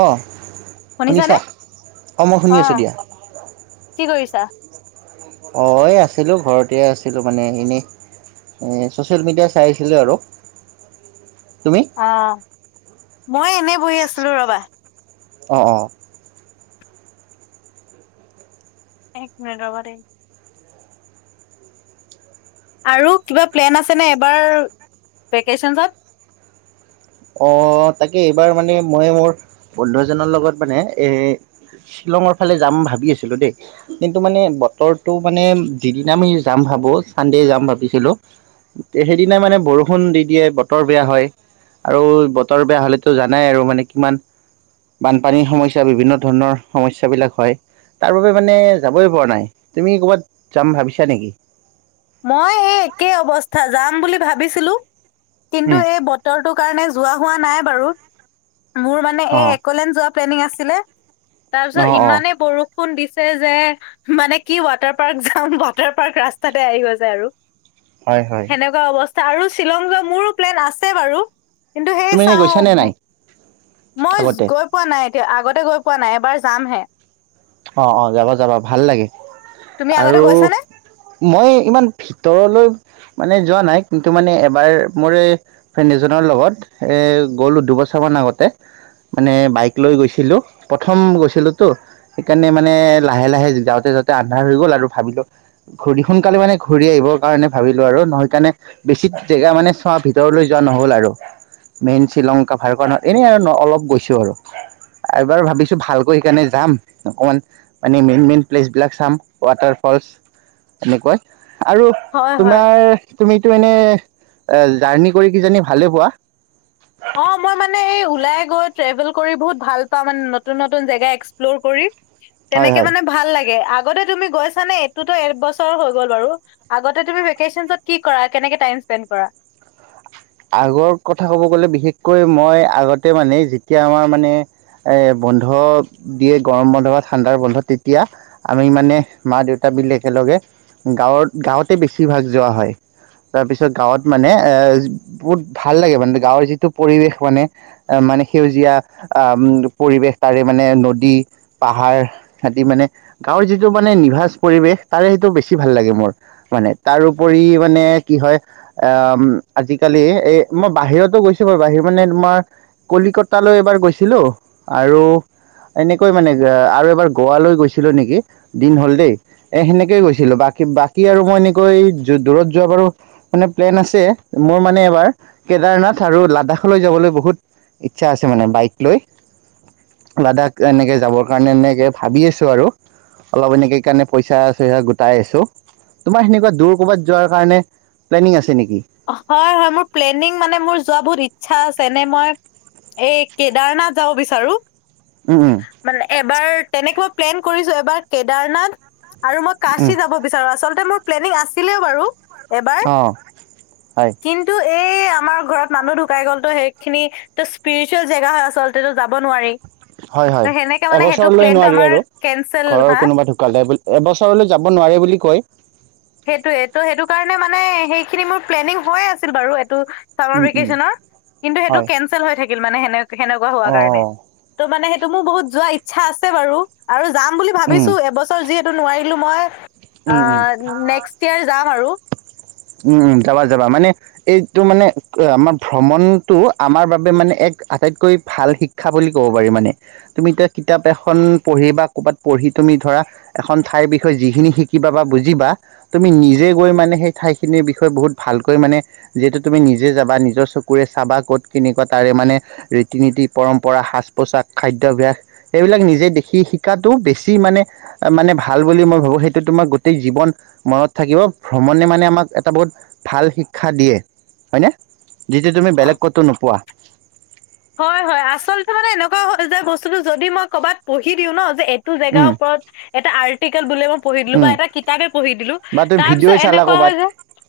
অ শুনিছানে? শুনিছা অ মই শুনি আছো দিয়া কি কৰিছা অ এই আছিলো ঘৰতে আছিলো মানে এনেই এ ছ'চিয়েল মিডিয়া চাই আছিলো আৰু তুমি অ মই এনেই বহি আছিলো ৰবা অ অ এক মিনিট ৰবা দেই আৰু কিবা প্লেন আছেনে এবাৰ ভেকেশ্যনছত অ তাকে এইবাৰ মানে মই মোৰ বন্ধু এজনৰ লগত মানে এ শ্বিলঙৰ ফালে যাম ভাবি আছিলো দেই কিন্তু মানে বতৰটো মানে যিদিনা আমি যাম ভাবো চানদে যাম ভাবিছিলো সেইদিনা মানে বৰষুণ দি দিয়ে বতৰ বেয়া হয় আৰু বতৰ বেয়া হলেতো জানাই আৰু মানে কিমান বানপানীৰ সমস্যা বিভিন্ন ধৰণৰ সমস্যাবিলাক হয় তাৰ বাবে মানে যাবই পৰা নাই তুমি ক'ৰবাত যাম ভাবিছা নেকি মই এই একেই অৱস্থা যাম বুলি ভাবিছিলো কিন্তু উম। এই বতৰটো কাৰণে যোৱা হোৱা নাই বাৰু মোৰ মানে এই অ', একোয়েলেনতত পেল্লিং আছিলে তাৰপিছত অ', অ', ইমানে বৰষুণ ফোন দিছে যে মানে কি ৱাটাৰ পাৰ্ক যাম ৱাটাৰ পাৰ্ক ৰাস্তাত তে আহি গৈ যায় আৰু হয় হয় তেনেকুৱা অৱস্থা আৰু শ্বিলং যোৱা মোৰো প্লেন আছে বাৰু কিন্তু তুমি সেই এনেই চাওঁ গৈছানে নাই মই আগতে? গৈ পোৱা নাই এতিয়া আগতে গৈ পোৱা নাই এবাৰ যামহে অঁ অঁ যাব যাব ভাল লাগে তুমি আগতে আৰু গৈছানে? মই ইমান ভিতৰলৈ মানে যোৱা নাই কিন্তু মানে এবাৰ মৰে ফ্ৰেণ্ড এজনৰ লগত এ গ'লো দুবছৰ মান আগতে মানে বাইক লৈ গৈছিলোঁ প্ৰথম গৈছিলোঁতো সেইকাৰণে মানে লাহে লাহে যাওঁতে যাওঁতে আন্ধাৰ হৈ গল আৰু ভাবিলো ঘূৰি সোনকালে মানে ঘূৰি আহিবৰ কাৰণে ভাবিলো আৰু নহেই কাৰণে বেছি জেগা মানে চোৱা ভিতৰলৈ যোৱা নহল আৰু মেইন শ্ৰীলংকা ভাৰকত এনেই আৰু অলপ গৈছো আৰু এবাৰ ভাবিছো ভালকৈ সেইকাৰণে যাম অকণমান মানে মেইন মেইন প্লেচবিলাক চাম ৱাটাৰ ফলচ এনেকৱৈ আৰু হয় হয়। তোমাৰ তুমিতো এনে জাৰ্ণি কৰি কিজানি ভালে পোৱা অ মই মানে এই ওলাই গৈ ট্ৰেভেল কৰি বহুত ভাল পাওঁ মানে নতুন নতুন জেগা এক্সপ্ল'ৰ কৰি হয় তেনেকে হয় মানে ভাল লাগে আগতে তুমি গৈছানে এইটোতো এবছৰ হৈ গ'ল বাৰু আগতে তুমি ভেকেশচনতচত কি কৰা কেনেকে টাইম স্পেণ্ড কৰা আগৰ কথা ক'ব গ'লে বিশেষকৈ মই আগতে মানে যেতিয়া আমাৰ মানে এই বন্ধ দিয়ে গৰম বন্ধ বা ঠাণ্ডাৰ বন্ধ তেতিয়া আমি মানে মা দেউতা মিলি একেলগে গাঁৱত গাঁৱতে বেছিভাগ যোৱা হয় তাৰ পিছত গাঁৱত মানে এ বহুত ভাল লাগে মানে গাঁৱৰ যিটো পৰিৱেশ মানে মানে সেউজীয়া আহ পৰিৱেশ তাৰে মানে নদী পাহাৰ আদি মানে গাঁৱৰ যিটো মানে নিভাঁজ পৰিৱেশ তাৰে সেইটো বেছি ভাল লাগে মোৰ মানে তাৰোপৰি মানে কি হয় আহ আজি কালি এ মই বাহিৰতো গৈছো বাৰু বাহিৰত মানে তোমাৰ কলিকতালৈ এবাৰ গৈছিলোঁ আৰু এনেকৈ মানে আৰু এবাৰ গোৱালৈ গৈছিলোঁ নেকি দিন হ'ল দেই এ সেনেকেই গৈছিলো বাকী বাকী আৰু মই এনেকৈ দূৰত যোৱা বাৰু মানে প্লেন আছে মোৰ মানে এবাৰ কেদাৰনাথ আৰু লাডাখলৈ যাবলৈ বহুত ইচ্ছা আছে মানে বাইক লৈ লাডখ এনেকে যাবৰ কাৰণে এনেকে ভাবি আছো আৰু অলপ এনেকেই কাৰণে পইচা চইচা গোটাই আছো তোমাৰ সেনেকুৱা দূৰ ক'ৰবাত যোৱাৰ কাৰণে প্লেনিং আছে নেকি হয় হয় মোৰ প্লেনিং মানে মোৰ যোৱা বহুত ইচ্ছা আছে এনে মই এই কেদাৰনাথ যাব বিচাৰো উম উম মানে এবাৰ তেনেকে মই প্লেন কৰিছো এবাৰ কেদাৰনাথ আৰু মই উম কাশি যাব [unintelligible] অ হয় কিন্তু এই আমাৰ ঘৰত মানুহ ঢুকাই গ'লতো সেইখিনি ত স্পিৰিচুৱেল জেগা হয় আচলতেটো যাব নোৱাৰি হয় তো হয় সেনেকে মানে সেইটো এবছৰলৈ প্লেনটো নোৱাৰি আমাৰ আৰু কেনচেল ঘৰৰ হা কোনোবা ঢুকালে বুলি এবছৰলৈ যাব নোৱাৰে বুলি কয় সেইটোয়ে ত' সেইটো কাৰণে মানে সেইখিনি মোৰ প্লেনিং হৈয়ে আছিল বাৰু এইটো চামাৰ উম উম ভেকেচনৰ কিন্তু সেইটো হয় কেঞ্চেল হৈ থাকিল মানে সেনে সেনেকোৱা হোৱাৰ কাৰণে অঁ ত' মানে সেইটো মোৰ বহুত যোৱা ইচ্ছা আছে বাৰু আৰু যাম বুলি উম ভাবিছো এব ছৰ যিহেতু নোৱাৰিলো মই উম উম আহ নেক্সট ইয়াৰ যাম আৰু উম উম যাবা যাবা মানে এইটো মানে আমাৰ ভ্ৰমণতোআমাৰ বাবে মানে এক আটাইতকৈ ভাল শি ক্ষা বুলি ক'ব পাৰি মানে তুমি এতিয়া কিতাপ এখন পঢ়ি বা ক'বাত পঢ়ি তুমি ধৰা এখন ঠাইৰ বিষয়ে যিখিনি শি কিবা বা বুজিবা তুমি নিজে গৈ মানে সেই ঠাইখিনিৰ বিষয়ে বহুত ভালকৈ মানে যিহেতু তুমি নিজে যাবা নিজৰ চকুৰে চাবা ক'ত কেনেকোৱা তাৰে মানে ৰীতি- নীতি, পৰম্পৰা সাজ -পোচাক, খাদ্যভ্যাস সেইবিলাক নিজে দেখি শিকাতো বেছি মানে মানে ভাল বুলি মই ভাবো সেই তোমাৰ গোটেই জীৱন মনত থাকিব ভ্ৰমণে মানে আমাক এটা বহুত ভাল শিক্ষা দিয়ে হয়নে যিটো তুমি বেলেগ ক'তো নোপোৱা হয় হয় আচলতে মানে এনেকোৱা যে বস্তুটো যদি মই ক'ৰবাত পঢ়ি দিও ন যে এইটো জেগাৰ উম ওপৰত এটা আৰ্টিকেল বুলি মই পঢ়ি দিলো বা উম এটা কিতাপে পঢ়ি দিলো বা তুমি তাৰ পিছত ভিডিঅ'ই চালা এনেকোৱা হয় ক'ৰবাত যে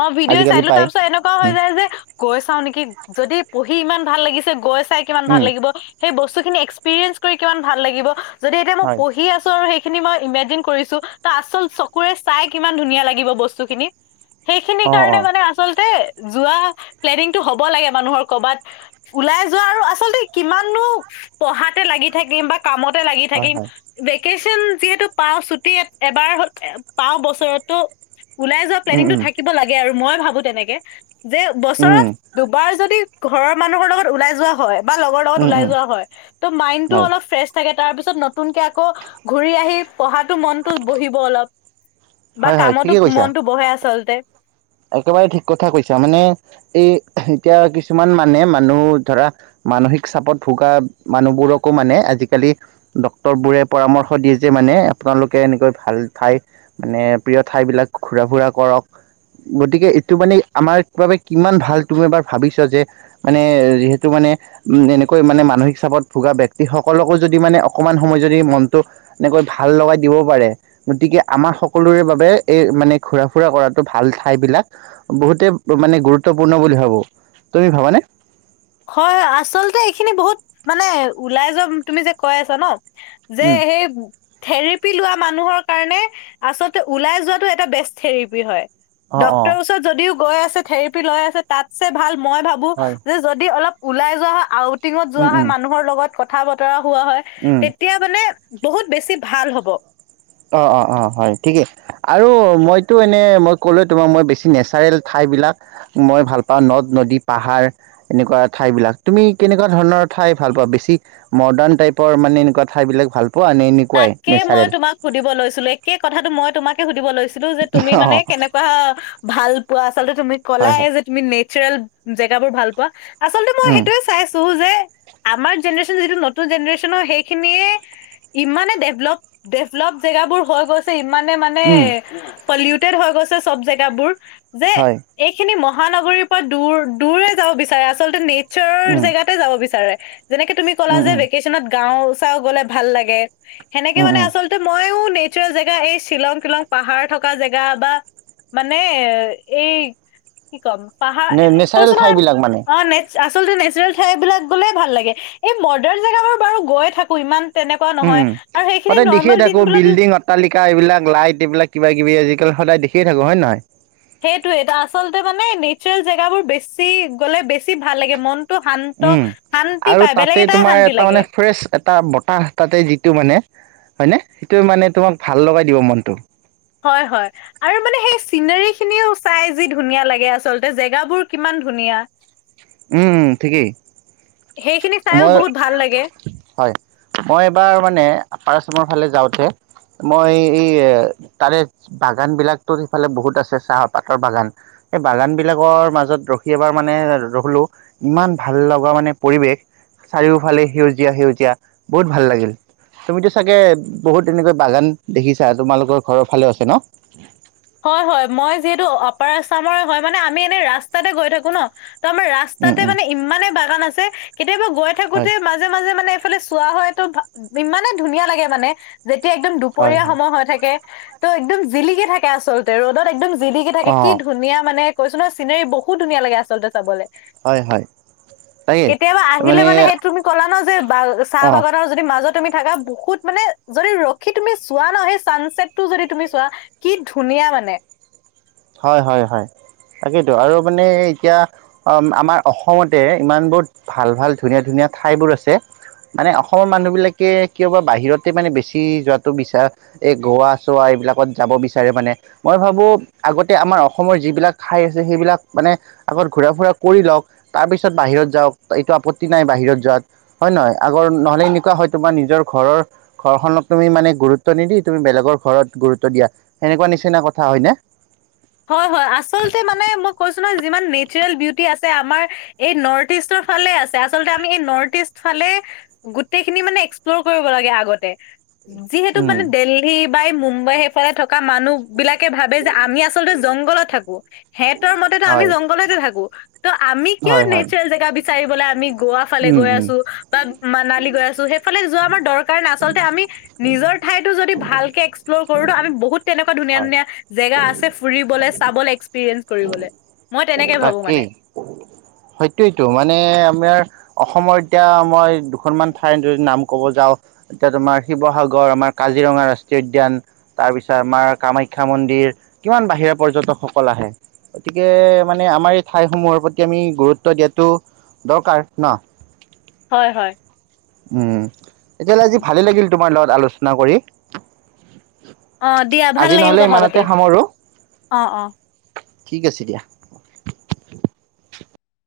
অ ভিডিঅ' চাই আজিকালি দিলো পাই তাৰপিছত এনেকোৱা হৈ উম যায় যে গৈ চাও নেকি যদি পঢ়ি ইমান ভাল লাগিছে গৈ চাই কিমান ভাল উম লাগিব সেই বস্তুখিনি এক্সপিৰিয়েন্ঞ্চ কৰি কিমান ভাল লাগিব যদি এতিয়া মই হয় পঢ়ি আছো আৰু সেই খিনি মই ইমেজিন কৰিছো ত আচল চকুৰে চাই কিমান ধুনীয়া লাগিব বস্তুখিনি সেইখিনিৰ অ কাৰণে অ মানে আচলতে যোৱা প্লেনিংটো হ'ব লাগে মানুহৰ কৰবাত ওলাই যোৱা আৰু আচলতে কিমাননো পঢ়াতে লাগি থাকিম বা কামতে লাগি হয় থাকিম হয় ভেকেশচন যিহেতু পাও ছুটি এবাৰ পাও বছৰতো ওলাই যোৱা উম প্লেনিংটো উম থাকিব লাগে আৰু মই ভাবো তেনেকে যে উম বছৰত দুবাৰ যদি ঘৰৰ মানুহৰ লগত ওলাই যোৱা হয় বা লগৰ লগত উম লাই উম যোৱা হয় ত মাইণ্ডটো হয় অলপ ফ্ৰেচ থাকে তাৰপিছত নতুনকে আকৌ ঘূৰি আহি পঢ়াতো মনতো বহিব অলপ বা হয় হয় কামতো ঠিকে কৈছা মনটো বহে আচলতে একেবাৰে ঠিক কথা কৈছা মানে এই এতিয়া কিছুমান মানে মানুহ ধৰা মানসিক চাপত ভোগা মানুহবোৰকো মানে আজিকালি ডক্তৰবোৰে পৰামৰ্শ দিয়ে যে মানে আপোনালোকে এনেকৈ ভাল ঠাই মানে প্ৰিয় ঠাইবিলাক ঘূৰা ফুৰা কৰক গতিকে এইটো মানে আমাৰ বাবে কিমান ভাল তুমি এবাৰ ভাবিছ যে মানে যিহেতু মানে উম এনেকৈ মানে মানসিক চাপত ভোগা ব্যক্তিসকলকো যদি মানে অকমান সময় যদি মনটো এনেকৈ ভাল লগাই দিব পাৰে গতিকে আমাৰ সকলোৰে বাবে এই মানে ঘুৰা ফুৰা কৰাতো ভাল ঠা ঠাই বিলাক বহুতে মানে গুৰুত্বপূৰ্ণ বুলি ভাবো তুমি ভাবানে হয় আচলতে এইখিনি বহুত মানে ওলাই যোৱা তুমি যে কৈ আছা ন যে উম সেই থেৰাপি লোৱা মানুহৰ কাৰণে আচলতে ওলাই যোৱাতো এটা বেষ্ট থেৰেপি হয় অ অ ডক্টৰ ওচৰত যদিও গৈ আছে, থেৰেপি লৈ আছে তাতছে ভাল মই ভাবো হয়। যে য দি অলপ ওলাই যোৱা হয়, আউটিঙত উম যোৱা হয়, উম মানুহৰ লগত কথা- বতৰা হোৱা হয়। উম তেতিয়া মানে, বহুত বেছি ভাল হ'ব। অঁ, অঁ অঁ হয়, ঠিকেই আৰু মইতো এনেই মই ক'লোৱে তোমাক মই বেছি নেচাৰেল ঠাইবিলাক মই ভাল পাওঁ। নদ-নদী পাহাৰ এনেকুৱা ঠাইবিলাক। তুমি কেনেকুৱা ধৰণৰ ঠাই ভাল পোৱা বেছি মৰ্ডাণ টাইপৰ মানে, এনেকুৱা ঠাইবিলাক ভাল পোৱা নে এনে তাকে মই তোমাক সুধিব লৈছিলো। একে কথাটো মই তোমাকে সুধিব লৈছিলো যে তুমি অ মানে কেনে কোৱা ভাল পোৱা। আচলতে তুমি হয় ক'লাই হয় যে, তুমি নেচাৰেল জেগাবোৰ ভাল পোৱা। আচলতে মই উম সেইটোৱে চাই আছো যে, আমাৰ জেনেৰেচন যিটো নতুন জেনেৰেচনৰ সেইখিনিয়ে ইমানে ডেভলপ, ডেভলপ জেগাবোৰ হৈ গৈছে। ইমানে মানে, উম পলিউটেড হৈ গৈছে চব জেগাবোৰ যে হয়। এইখিনি মহানগৰীৰ পৰা দূৰ, দূৰে যাব বিচাৰে আচলতে নেচাৰৰ উম জেগাত্ তে যাব বিচাৰে। যেনেকে তুমি ক'লা উম যে উম ভেকেচনত গাওঁ-চাওঁ গ'লে ভাল লাগে। সেনেকে উম মানে, উম আচলতে মইও নেচাৰেল জেগা এই শ্বিলং-তিলং পাহাৰ থকা জেগা বা মানে এই কি কম? পাহা নে নেচাৰেল কৈছো নহয় ঠাইবিলাক মানে অঁ নে চা আচলতে নেচাৰেল ঠাই বিলাক গ'লে ভাল লাগে। এই মডাৰ্ণ জেগাবোৰ বাৰু গৈ থাকো ইমান তেনেকুৱা উম নহয়। উম আৰু সেইখিনি সদায় দেখিয়ে নৰ্মেল থাকো দিনবোৰত বিল্ডিঙ, অ ট্টালিকা এইবিলাক লাইট এইবিলাক কিবা-কিবি আজিকালি সদায় দেখিয়ে থাকো হয় নহয়? সেইটোৱেটো আচলতে মানে নেচাৰেল জেগাবোৰ বেছি, গ'লে বেছি ভাল লাগে মন টো শান্ত, উম শান্তি আৰু পায়, তাতে বেলেগ এটাই তোমাৰ শান্তি এটা মানে লাগে। ফ্ৰেছ এটা বতাহ তাতে যিটো মানে, হয়নে? সেইটোৱে মানে তোমাক ভাল লগাই দিব মনটো। হয়, হয়। আৰু মানে সেই চিনেৰীখিনিও চাই যি ধুনীয়া লাগে আচলতে, জেগাবোৰ কিমান ধুনীয়া। [inaudible] উম, উম ঠিকেই। সেইখিনি চাইও মই বহুত ভাল লাগে হয়, মই এবাৰ মানে, আপাৰ আচামৰ ফালে যাওঁতে মই এই তাৰে বাগান বিলাকতো সেইফালে বহুত আছে চাহৰ, পাতৰ বাগান। এই বাগান বিলাকৰ মাজত ৰখি এবাৰ মানে ৰ'লো, ইমান ভাল লগা মানে পৰিৱেশ। চাৰিওফালে সেউজীয়া, সেউজীয়া বহুত ভাল লাগিল। তুমিটো চাগে, বহুত এনেকৈ বাগান দেখিছা। তোমালোকৰ ঘৰৰ ফালেও আছে ন '? হয়, হয় মই যিহেতু অ আপাৰ আচামৰে হয়। মানে, আমি এনে ৰাস্তাতে গৈ থাকো ন'? ত' আমাৰ ৰা উম ৰাস্তাতে উম মানে ইমানে বাগান আছে কেতিয়াবা গৈ থাকোতে হয় মাজ মাজে মাজে মানে এইফালে চোৱা হয়টো ভা ইমানে ধুনীয়া লাগে মানে যেতিয়া একদম হয় দুপৰীয়া হয় সময় হৈ থাকে ত' একদম জিলিকি থাকে আচলতে, ৰ'দত একদম জি জিলিকি থাকে। কি অ' ধুনীয়া মানে কৈছো নহয়, চিনেৰী বহুত ধুনীয়া লাগে আচলতে চাবলে। হয় হয় তাকে কেতিয়াবা আহিলে মানে সেই তুমি ক'লা ন' যে বাগ--চাহ অ' বাগানৰ য দি মাজত তুমি থাকা বহুত মানে, যদি ৰখি তুমি চোৱা ন'? সেই চানচেটটো যদি তুমি চোৱা কি ধুনীয়া মানে। হয়, হয় হয়। তাকেইটো আৰু মানে এতিয়া অঁ, আমাৰ অসমতে ইমানবোৰ ভাল ভাল, ধুনীয়া ধুনীয়া ঠাইবোৰ আছে। মানে, অসমৰ মানুহবিলাকে কিয় বা বাহিৰতে মানে বেছি যোৱাটো বিচাৰ এই গোৱা-চোৱা এইবিলাকত যাব বিচাৰে মানে, মই ভাবো আগতে আমাৰ অসমৰ যিবিলাক খাই আছে সেইবিলাক মানে আগত ঘূৰা ফুৰা কৰি লওঁক। তাৰপিছত বাহিৰত যাওঁক এইটো আপত্তি নাই বাহিৰত যোৱাত। হয় নহয় আগৰ নহলে এনেকুৱা হয় তোমাৰ নিজৰ ঘৰৰ ঘৰখনক তুমি মানে গুৰুত্ব নিদি তুমি বেলেগৰ ঘৰত গুৰুত্ব দিয়া সেনেকুৱা নিচিনা কথা হয় নে? হয়, হয় আচলতে মানে মই কৈছো নহয় যিমান মিট চোৰেল বিউটি আছে আমাৰ এই নৰ্থ ইষ্টৰ ফালে আছে। আচলতে আমি এই নৰ্থ ইষ্ট ফালে গোটেইখিনি মানে এক্সপ্লৰ কৰিব লাগে আগতে যিহেতু উম মানে দেলহি বাই মুম্বাই সেইফালে থকা মানুহ বিলাকে ভাবে যে আমি আছ চলতে জংঘলত থাকো হেতৰ মতেতো আমি হয় জংঘলতে থাকো ত আমি কিয় হয় হয় নেচৰেল জেগা বিচ চাৰিবলে আমি গৱা ফালে উম গৈ উম আছো বা মানালী গৈ আছো সেইফালে যোৱা আমাৰ দৰ কাৰণ আচলতে আমি নিজৰ ঠাইতো যদি ভালকে এক্সপ্ল'ৰ কৰো ন আমি বহুত তেনেকুৱা ধুনীয়া হয় ধুনীয়া জেগা আছে ফুৰিবলে চাবলে এক্সপিৰিয়েঞ্চ কৰিবলে মই তেনেকে ভাবো মানে তাকেই সইটোৱেইটো মানে আমাৰ অসমৰ এতিয়া মই দু খনমান ঠাই যদি নাম ক'ব যাওঁ এতিয়া তোমাৰ শিৱসাগৰ আমাৰ কাজিৰঙা ৰাষ্ট্ৰীয় উদ্যান তাৰ পিছত আমাৰ কামাখ্যা মন্দিৰ কিমান বাহিৰা পৰ্যটকসকল আহে গতিকে মানে আমাৰ এই ঠাইসমূহৰ প্ৰতি আমি গুৰুত্ব দিয়াটো দৰকাৰ ন? হয়, হয়। উম তেতিয়াহ'লে আজি ভালেই লাগিল তোমাৰ লগত আলোচনা কৰি অ' দিয়া ভাল আজি লাগিল নহ'লে কথা ইমানতে পাতি সামৰো অ', অ। ঠিক আছে দিয়া